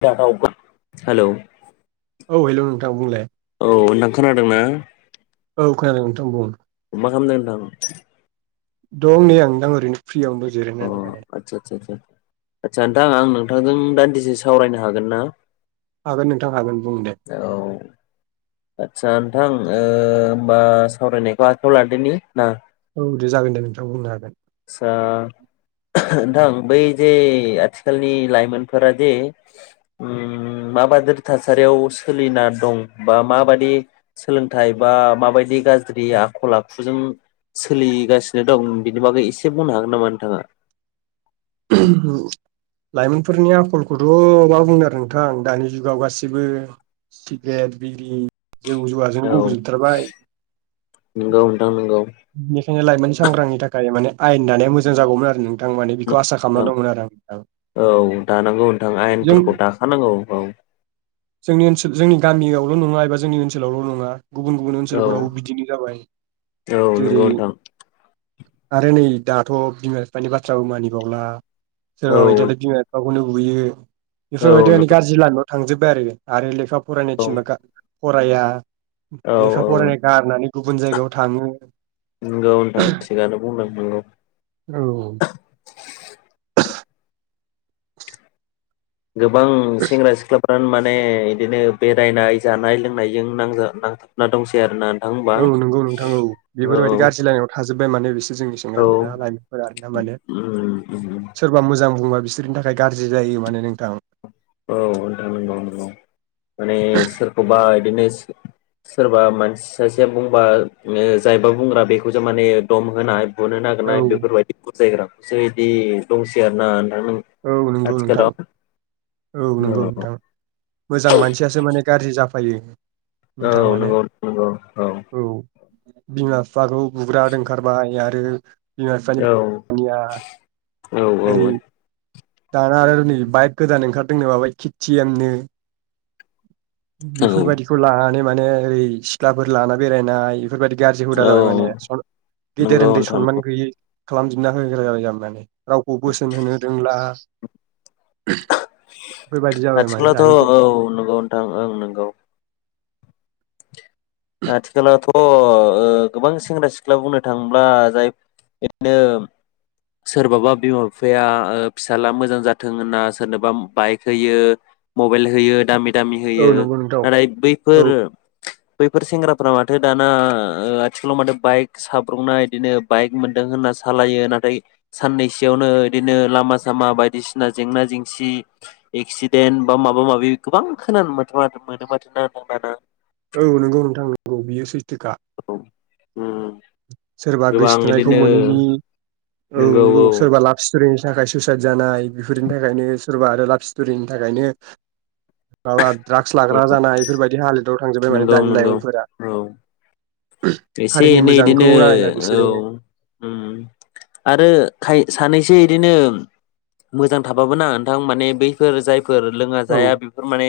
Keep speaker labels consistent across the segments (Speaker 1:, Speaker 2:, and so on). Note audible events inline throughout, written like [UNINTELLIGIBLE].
Speaker 1: [UNINTELLIGIBLE] Hello
Speaker 2: औ hello नोंथां बुंलाय ।
Speaker 1: औ नोंथां खोनादोंना?
Speaker 2: औ खोनादों नोंथां बुं ।
Speaker 1: मा खालामदों नोंथां
Speaker 2: दं नै आं नोंथां ओरैनो । फ्रियावनो जिरहायनानै माने ।
Speaker 1: अ आदसा आदसा आदसा आदसा नोंथां आं नोंथांजों दान्दिसे सावरायनो हागोन ना?
Speaker 2: हागोन नोंथां हागोन बुं दे ।
Speaker 1: औ आदसा नोंथां होमबा सावरायनायखौ आखायाव लादोनि ना?
Speaker 2: औ दे जागोन दे नोंथा बुंनो हागोन
Speaker 1: आतसा नोंथां बै जे आथिखालनि लाइमोनफोरा जे माबादि थासारियाव सोलिना दं बा माबादि सोलोंथाइ बा माबायदि गाज्रि आखल आखुजों सोलिगासिनो दं बिनि बागै एसे बुंनो हागोन नामा नोंथाङा?
Speaker 2: लाइमोनफोरनि आखलखौथ' मा बुंदों आरो नोंथां दानि जुगाव गासिबो सिग्रेट बिरि जौ जुवाजों
Speaker 1: औ
Speaker 2: गब'जोबथारबाय
Speaker 1: नंगौ नोंथां नंगौ
Speaker 2: बेनिखायनो लाइमोन सांग्रांनि थाखाय माने आयेन दानाया मोजां जागौमोन आरो नोंथां माने खौ आसा खालामनानै
Speaker 1: नोंथां
Speaker 2: दंमोन आरो आं आं
Speaker 1: औ दानांगौ नोंथां
Speaker 2: जों
Speaker 1: आयेनफोरखौ दाखानांगौ औ
Speaker 2: जोंनि ओनसोल जोंनि गामियाव ल' नङा एबा जोंनि ओनसोलावल' नङा गुबुन गुबुन
Speaker 1: औ
Speaker 2: ओनसोलफोराव बिदिनो जाबाय
Speaker 1: औ
Speaker 2: जेरै
Speaker 1: नंगौ नोंथां
Speaker 2: आरो नै दाथ' बिमा बिफानि बाथ्राबो मानिबावला
Speaker 1: औ
Speaker 2: सोरबा बायदियाथ' बिमा बिफाखौ खौनो बुयो
Speaker 1: औ
Speaker 2: बेफोरबायदियानो गारजि लमायाव थांजोब्बाय आरो आरो लेखा फरायनो
Speaker 1: नंगौ
Speaker 2: थिनबा गार फराया
Speaker 1: औ
Speaker 2: लेखा
Speaker 1: औ
Speaker 2: फरायनाय गारनानै गुबुन जायगायाव थाङो
Speaker 1: नंगौ नोंथां थिगानो बुंदों नंगौ
Speaker 2: औ
Speaker 1: गोबां सेंग्रा सिख्लाफ्रा माने बिदिनो बेरायनाय जानाय लोंनायजों नांजा नांथाबना दंसै आरोना नोंथां होमबा
Speaker 2: औ नंगौ नोंथां औ
Speaker 1: औ
Speaker 2: बेफोरबायदि गाज्रि लामायाव थाजो जोब्बाय माने बिसि जोंनि
Speaker 1: औ
Speaker 2: सेंग्राफोरा लाइमोनफोरा नामानो
Speaker 1: उम उम
Speaker 2: सोरबा मोजां बुंबा बिसोरनि थाखाय गाज्रि जायो माने नोंथां
Speaker 1: औ नोंथां नंगौ नंगौ माने सोरखौबा बिदिनो सोरबा मानसि सासेया बुंबा जायबा बुंग्रा बेखौसो माने दम होनाय बुनो
Speaker 2: औ
Speaker 1: नागिरनाय बेफोरबायदि बुजायग्राखौसोदि दंसे आरो ना
Speaker 2: औ नंगौ नोंथां
Speaker 1: आथिखालाव
Speaker 2: औ नंगौ
Speaker 1: औ
Speaker 2: नोंथां मोजां मानसियासो माने गाज्रि जा जाफायो
Speaker 1: औ
Speaker 2: नोंथां माने
Speaker 1: नंगौ नंगौ औ
Speaker 2: बिमा बिफाखौ बुग्रा ओंखारबाय आरो बिमा बिफानि
Speaker 1: औ
Speaker 2: दानिया
Speaker 1: औ
Speaker 2: ओरै
Speaker 1: औ
Speaker 2: दाना आरो नै बाइक गोदान ओंखारदोंनो माबा केटिएमनो बेफोरबायदिखौ लानानै माने ओरै सिख्लाफोर लाना बेरायनाय बेफोरबायदि गाज्रि हुदा
Speaker 1: औ
Speaker 2: जाबाय माने गिदेर
Speaker 1: नंगौ
Speaker 2: उन्दै
Speaker 1: नोंथां
Speaker 2: सनमान
Speaker 1: नंगौ
Speaker 2: गैयि खालाम जोबनो होग्रा जाबाय जामोननानै रावखौ बोसोन होनो दोंब्ला माने
Speaker 1: आथिखलाावथ औ
Speaker 2: दानि
Speaker 1: नंगौ नोंथां ओं नंगौ आथिखलाावथ गोबां सेंग्रा सिख्ला बुंनो थाङोब्ला जाय बिदिनो सोरबाबा बिमा बिफाया फिसाज्ला मोजां जाथों होनना सोरनोबा बाइक होयो मबाइल होयो दामि दामि होयो
Speaker 2: औ नंगौ नोंथां
Speaker 1: नाथाय
Speaker 2: औ
Speaker 1: बैफोर बैफोर सेंग्रा फोरा माथो दाना ओ आथिखालाव माथो बाइक साब्रंना बिदिनो बाइक मोनदों होनना सालायो नाथाय साननैसोयावनो इदिनो लामा सामा बायदिसिना जेंना जेंसि एक्सिडेन्ट बा माबा माबि गोबां खोनानो
Speaker 2: औ नंगौ नोंथां नंगौ बियो सै थोखा
Speaker 1: उम
Speaker 2: सोरबा
Speaker 1: गोबां
Speaker 2: गोसोथोनायखौ
Speaker 1: इदिनो
Speaker 2: मोनैनि औ नंगौ सोरबा लाब रिनसाखाय सुइसाइद जानाय बेफोरनि थाखायनो सोरबा आरो लाभ स्टरिनि थाखायनो माबा ड्राग्स लाग्रा
Speaker 1: औ
Speaker 2: जानाय बेफोरबायदि हालोद बाव थांजोबाय माने
Speaker 1: नंगौ
Speaker 2: दानि
Speaker 1: नंगौ
Speaker 2: लाइमोनफोरा
Speaker 1: औ एसे
Speaker 2: हारिनि
Speaker 1: एनै इदिनो
Speaker 2: मोजांखौ नायला
Speaker 1: औ
Speaker 2: बिसोरो
Speaker 1: उम आरो खाय सानैसो इदिनो मोजां थााबाबोना नोंथां माने बैफोर जाय फोर लोङा
Speaker 2: औ
Speaker 1: जाया बेफोर माने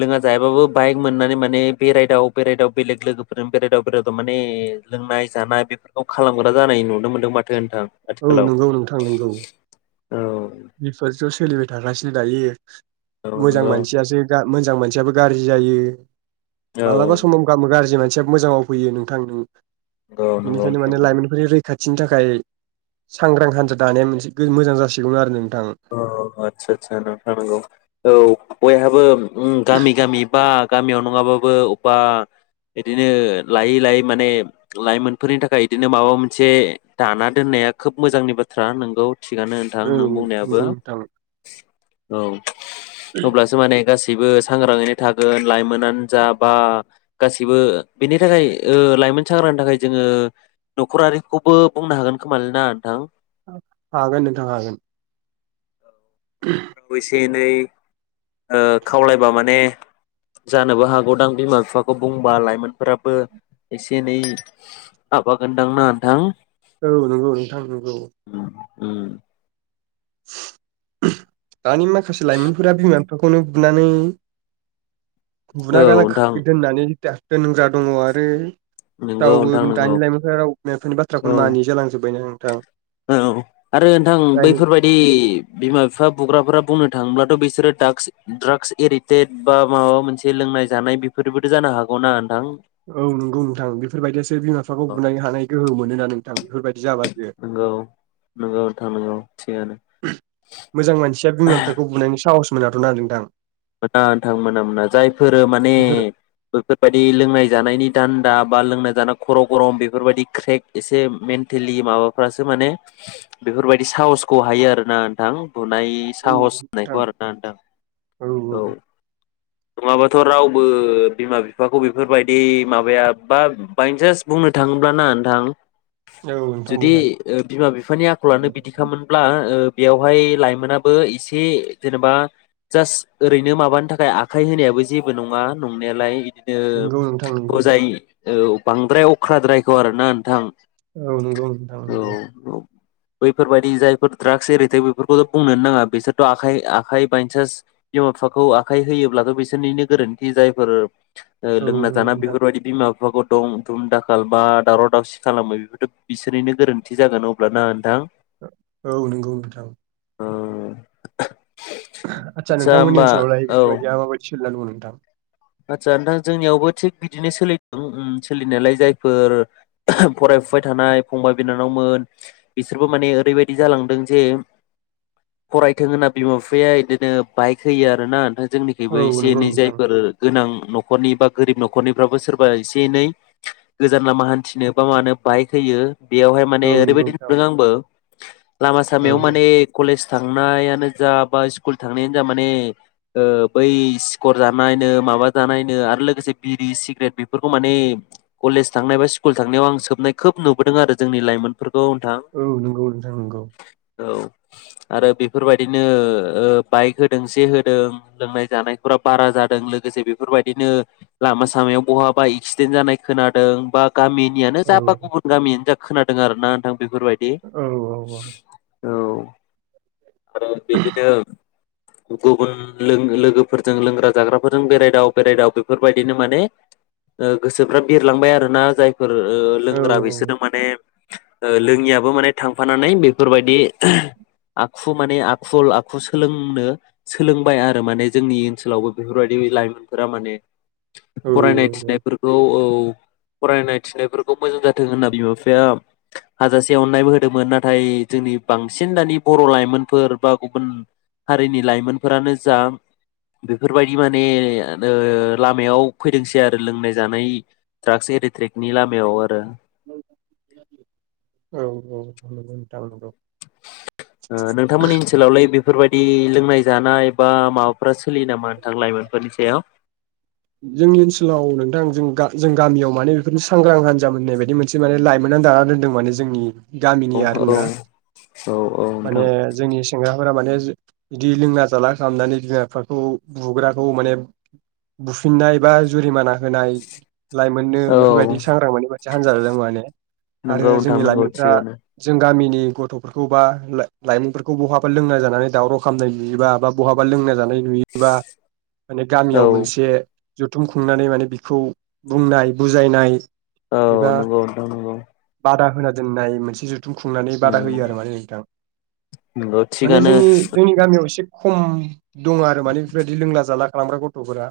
Speaker 1: लोङा जायाबाबो बाइक मोननानै माने बेरायदाव बेरायदाव बेलेग लोगोफोरजों बेरायदाव माने लोंनाय जानाय बेफोरखौ खालामग्रा जानाय नुनो मोन्दों माथो नोंथां
Speaker 2: औ
Speaker 1: आथिखालाव
Speaker 2: नंगौ नोंथां नंगौ
Speaker 1: औ
Speaker 2: बेफोरथ सोलिबाय थागासिनो दायो
Speaker 1: औ
Speaker 2: मोजां
Speaker 1: नंगौ
Speaker 2: मानसियासो गा मोजां मानसियाबो गाज्रि जायो
Speaker 1: औ
Speaker 2: मालाबा
Speaker 1: नंगौ
Speaker 2: समाव गामो गाज्रि मान सियाबो मोजाङाव फैयो नोंथां
Speaker 1: नंगौ
Speaker 2: बेनिखायनो
Speaker 1: नोंथां
Speaker 2: माने
Speaker 1: नंगौ
Speaker 2: लाइमोनफोरनि रै खाथिनि थाखाय सांग्रां हान्जा दानाया मोनसे मोजां जासिगौमोन आरो नों
Speaker 1: अह आदसा आसा नोंथां नंगौ औ बयहाबो उम गामि गामि बा गामियाव नङाबाबो अबबा इदिनो लायै लायै माने लाइमोनफोरनि थाखाय इदिनो माबा मोनसे दाना दोननाया खोब मोजांनि बाथ्रा नंगौ थिगानो नोंथां नों बुंनायाबो
Speaker 2: नंगौ नोंथां
Speaker 1: औ अब्लासो माने गासै [INAUDIBLE] सांग्राङैनो थागोन लाइमोनानो जा बा गासैबो बेनि थाखाय ओ लाइमोन सांग्रांनि थाखाय जोंङो नखरारिखौबो बुंनो हागोन खोमालैना नोंथां
Speaker 2: हागोन नोंथां हागोन।
Speaker 1: न'खरफोराव एसे एनै ओ खावलायबा माने जानोबो हागौदां बिमा बिफाखौ खौ बुंबा लाइमोनफोराबो एसे एनै आबागोनदां ना नोंथां।
Speaker 2: औ नंगौ नोंथां नंगौ।
Speaker 1: उम
Speaker 2: [UNINTELLIGIBLE] दानि माखासे लाइमोनफोरा बिमा बि बेखौनो बुनानै बुना
Speaker 1: नोंथां
Speaker 2: गालांखागोन [UNINTELLIGIBLE] होनग्रा दङ आरो
Speaker 1: नंगौ
Speaker 2: रावबो
Speaker 1: नोंथां
Speaker 2: मोन
Speaker 1: नंगौ
Speaker 2: दानि लाइमोनफोरा राव बिमा बिफानि
Speaker 1: औ
Speaker 2: बाथ्राखौनो मानियै जालांजोब्बाय थों
Speaker 1: औ आरो नोंथां बैफोरबायदि बिमा बिफा बुग्राफोरा बुंनो थाङोब्लाथ' बिसोरो दागस ड्राग्स एडिक्टेड बा माबा मोनसे लोंनाय जानाय बेफोरबोथ' जानो हागौना। नोंथां
Speaker 2: औ नंगौ नोंथां बेफोरबायदियासो बिमा बिफाखौ बुलायनो हानाय गोहो मो मोना नोंथां बेफोरबायदि जाबासो
Speaker 1: नोंगौ नंगौ नोंथां नंगौ। थिगानो
Speaker 2: मोजां मानसिया बिमा बिफाखौ बुनायनि साहस। मोनाथ'ना नोंथां।
Speaker 1: मोना नोंथां मोना मोना जायफोर माने
Speaker 2: बेफोर
Speaker 1: बैफोरबायदि लोंनाय जानायनि दान्दा बा लोंना जाना खर' गरम बेफोरबायदि क्रेक एसे मेन्टेलि माबाफ्रासो माने बेफोरबायदि साहसखौ हायो आरोना नोंथां बुनाय
Speaker 2: औ
Speaker 1: साहस होननायखौ
Speaker 2: नोंथां
Speaker 1: आरोना नोंथां। औ नङाबाथ' रावबो बिमा बिफाखौ बेफोरबायदि माबाया बा बायसान्स बुंनो थाङोब्ला ना नोंथां
Speaker 2: औ नोंथां
Speaker 1: जुदि
Speaker 2: बुंलाय
Speaker 1: ओ बिमा बिफानि आखलानो बिदिखामोनब्ला ओ बेवहाय लाइमोनाबो एसे जेनेबा जास्ट ओरैनो माबानि थाखाय आखाइ होनायाबो जेबो नङा नंनायालाय। बिदिनो
Speaker 2: नंगौ नोंथां नंगौ
Speaker 1: बजाय औ बांद्राय अख्राद्रायखौ आरो ना नोंथां
Speaker 2: औ नंगौ नोंथाङ नंगौ।
Speaker 1: बैफोरबायाददि जायफोर द्राग्स एरिथे बेफोरखौथ' बुंनोनो नाङा बिसोरथ' आखाइ आखाइ बायसान्स बिमा बिफाखौ आखाइ होयोब्लाथ' बिसोरनिनो गोरोन्थि जायफोर
Speaker 2: औ
Speaker 1: लोंना
Speaker 2: नंगौ
Speaker 1: जाना
Speaker 2: नोंथां
Speaker 1: बेफोरबायदि बिमा बिफाखौ दं धुम दाखाल बा दावराव दावसि खालामो बेफोरथ' बिसोरनिनो गोरोन्थि जागोन अब्लाना नोंथां?
Speaker 2: औ नंगौ नोंथां।
Speaker 1: औ
Speaker 2: आथसा नों
Speaker 1: आदसा
Speaker 2: बिथांमोननि
Speaker 1: होमबा
Speaker 2: ओनसाव लायो
Speaker 1: औ
Speaker 2: बेफोरबायदिया माबायदि। सोलिना दं नोंथां।
Speaker 1: आदसा नोंथां जोंनियावबो थिग बिदिनो उम सोलिदों सोलिनायालाय, जायफोर फरायफुबाय थानाय फंबाय बिनानावमोन बिसोरबो माने ओरैबायदि जालांदों जे फरायथों होनना बिमा बिफाया बिदिनो बाइक होयो आरोना नोथां। जोंनिखबो
Speaker 2: औ
Speaker 1: एसे
Speaker 2: नंगौ
Speaker 1: एनै
Speaker 2: नोंथां
Speaker 1: जायफोर गोनां न'खरनि बा गोरिब न'खरनिफ्राबो सोरबा एसे एनै गोजान लामा हान्थिनो बा मानो बाइक होयो। बेयावहाय
Speaker 2: औ
Speaker 1: माने
Speaker 2: नंगौ
Speaker 1: ओरैबायाददि
Speaker 2: नोंथां औ
Speaker 1: नुदों आंबो। लामा सामायाव
Speaker 2: औ
Speaker 1: माने कलेज थांनायानो जा बा स्कुल थांनायानो जा माने बै सि्कर जानायानो माबा जानायनो आरो लोगोसे बिरि सिग्रेट बेफोरखौ मान कलेज थांनाय बा स्कुल थांनायाव आं सोबनाय खोब नुबोदों आरो जोंनि लाइमोन
Speaker 2: औ नंगौ नोंथां नंगौ।
Speaker 1: औ आरो बेफोरबायदिनो बाइक होदों से होदों लोंनाय जानायफोरा बारा जादों। लोगोसे बेफोरबायदिनो लामा सामायाव बहाबा एक्सिडेन्ट जानाय खोनादों बा गामिनियानो
Speaker 2: औ
Speaker 1: जा बा गुबुन गामियानो ज खोनादों आर ना नोंथां। बेफोरुरबायायदि।
Speaker 2: औ औ
Speaker 1: आरो बे बिदिनो। गुबुन लोगोफोरजों लोंग्रा जाग्रा फोरजों बेरायदाव बेरायदाव बेफोरबायदिनो माने गोसोफ्रा बिरलांबाय आरोोना। जाय फोर
Speaker 2: औ
Speaker 1: लोंग्रा बिसोरो माने। लोङियाबो माने थांफानानै, बेफोरबायदि आखु माने आखुल आखु सोलोंनो सोलोंबाय आरो माने जोंनि ओनसोलावबो बेफोरबायदि। लाइमोनफोरा माने
Speaker 2: औ
Speaker 1: फरायनाय थिनायफोरखौ औ फरायनाय थिनायफोरखौ मोजां जाथों होनना बिमा बिफाया हाजासे अननायबो होदोंमोन नाथाय, जोंनि बांसिन दानि बर' लाइमोनफोर बा गुबुन हारिनि लाइमोनफोरानो जा बेफोरबायदि बिदि माने लामायाव फैदोंसै आरो लोंनाय जानाय ट्राक्स एरिट्रिकनि लामायाव आरो।
Speaker 2: औ औ।
Speaker 1: नोंथांमोननि ओनसोलावलाय बेफोरबायदि लोंनाय जानाय बा माबाफोरा सोलियो नामा नोंथां लाइमोनफोरनि सायाव
Speaker 2: जोंनि ओनसोलाव नोंथां जों जों गामियाव माने बेफोरनो सांग्रां हान्जा मोननाय बायदि मोनसे माने लाइमोनना दानानानै दोनदों माने जोंनि गामिनि
Speaker 1: औ
Speaker 2: आरोना
Speaker 1: औ औ नोंथां
Speaker 2: माने जोंनि सिङाव माने बिदि लोंना जाला खालामनानै बिमा बिफाखौ बुग्राखौ माने बुफिननाय बा जुरिमाना होनाय लाइमोननो
Speaker 1: औ
Speaker 2: बेफोरबायदि सांग्रां मोन जाहानजालला माने [UNINTELLIGIBLE]
Speaker 1: नंगौ
Speaker 2: आरो
Speaker 1: नोंथां
Speaker 2: जोंनि
Speaker 1: नंगौ
Speaker 2: लाइमोनफ्रा
Speaker 1: थिगानो
Speaker 2: जों गामिनि जोंनि गथ'फोरखौ बा लाइमोनफोरखौ बहाबा लोंना जानानै दावराव खालामामनाय नुयोबा बा बहाबा लोंना जानाय नुयोबा माने गामियाव
Speaker 1: औ
Speaker 2: मोनसे जथुम खुंनानै माने बिखौ बुंनाय बुजायनाय
Speaker 1: औ
Speaker 2: एबा
Speaker 1: नंगौ द नंगौ ।
Speaker 2: बादा होना दोननाय मोनसे जु दुंखुंनानै बादा होयो आरो माने नोंथां
Speaker 1: नंगौ
Speaker 2: माने
Speaker 1: थिगानो
Speaker 2: जोंनि जोंनि गामियाव एसे खम दङ आरो माने बेफोरबायदि लोंला जाला खालामग्रा गथ'फोरा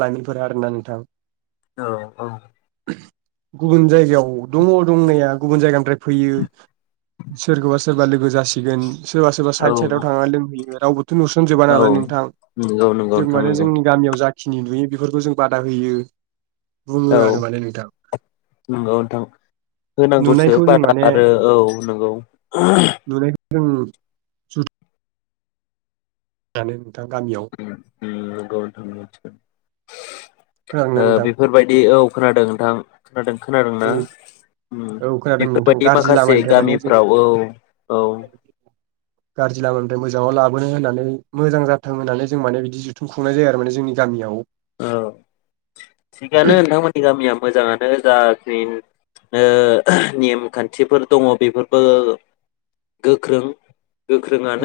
Speaker 2: लाइमोनफोर आरो ना नोंथां [UNINTELLIGIBLE]
Speaker 1: औ औ।
Speaker 2: गुबुन जायगायाव दङ दंनाया गुबुन जायगानिफ्राय फैयो सोरखौबा सोरबा लोगो जासिगोन सोरबा सोरबा साइड
Speaker 1: औ
Speaker 2: साइडआव थांनानै लोंहैयो [UNINTELLIGIBLE] नुसनजोबा
Speaker 1: नंगौ
Speaker 2: नालाय नोंथां
Speaker 1: नंगौ
Speaker 2: जों
Speaker 1: नोंथां
Speaker 2: माने
Speaker 1: नंगौ
Speaker 2: जोंनि गामियाव जायो [UNINTELLIGIBLE] खिनि नुयो बेफोरखौ जों बादा होयो बुङो
Speaker 1: औ
Speaker 2: आरो माने नोंथां
Speaker 1: नंगौ नोंथां होनांगौसो
Speaker 2: नुनायखौ जों
Speaker 1: बारा
Speaker 2: माने
Speaker 1: आरो औ नंगौ। [UNINTELLIGIBLE]
Speaker 2: ओम [UNINTELLIGIBLE] [UNINTELLIGIBLE]
Speaker 1: [UNINTELLIGIBLE]
Speaker 2: खोनादोंना
Speaker 1: ओ
Speaker 2: नोंथां
Speaker 1: बेफोरबादि औ खोनादों नोंथां। खोनादों खोनादोंना
Speaker 2: औ औ खोनादों नोंथां
Speaker 1: बेफोरबायाददि
Speaker 2: गाज्रि
Speaker 1: माखासे
Speaker 2: लामानिफ्राय माने जों
Speaker 1: गामिफ्राव औ औ।
Speaker 2: गाज्रि लामानिफ्राय मोजाङाव लाबोनो होननानै मोजां जाथों होननानै जों माने बिदि जुथुम खुंनाय जायो आरो माने जोंनि गामियाव
Speaker 1: औ। थिगानो नोंथांमोननि गामिया मोजाङानो जाखिनि ओ नेमखान्थिफोर दङ बेफोरबो गोख्रों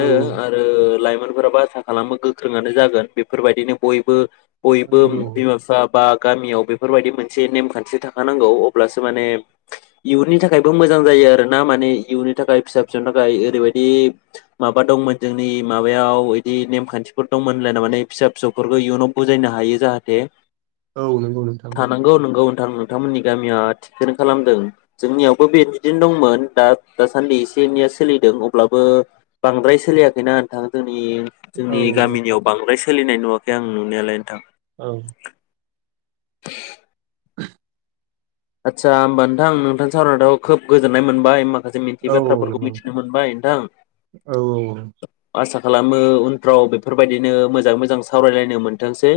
Speaker 2: औ
Speaker 1: आरो लाइ मोनफोराबो आसा खालामो गोख्रोङानो जागोन बेफोरबायदिनो बयबो
Speaker 2: औ
Speaker 1: बयबो बिमा बिफा बा गामियाव बेफोरबायदि मोनसे नेम खान्थि थाखानांगौ अब्लासो माने इयुननि थाखायबो मोजां जायो आरोना माने इयुननि थाखाय फिसा फिसौनि थाखाय ओरैबायदि माबा दंमोन जोंनि माबायाव बिदि नेमखान्थिफोर दंमोनलाय नना माने फिसा फिसौफोरखौ इयुनाव बुजायनो हायो जाहाथे
Speaker 2: औ नंगौ नोंथां औ
Speaker 1: थानांगौ नंगौ नोथां नोंथांमोननि गामिया थिखनो खालामदों जोंनियावबो बिदिदिन दंमोन दा दासान्दि एसे एनैया सोलिदों अब्लाबो बांद्राय सोलियाखैना होनथांदों नि जोंनि
Speaker 2: औ
Speaker 1: गामिनियाव बांद्राय सोलिनाय नुवाखै आं नुनायालाय नोंथां
Speaker 2: औ [INAUDIBLE]
Speaker 1: आच्छा ओमबा नोंथांं नोंथां सावरायनाथ खोब गोजोननाय मोनबाय मबा जों मिथियै
Speaker 2: औ औ
Speaker 1: बाथ्राफोरखौ
Speaker 2: नंगौ नोंथां
Speaker 1: मिथिनो मोनबाय नोंथां
Speaker 2: औ
Speaker 1: आसा खालामो उनफ्राव बेफोरबायदिनो मोजाङै मोजां सावरायलायनो मोनथोंसै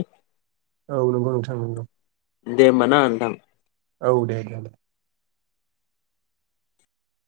Speaker 2: औ नोंगौ नोंथां नोंगौ
Speaker 1: दे ओमबाना नोंथां
Speaker 2: औ दे दोन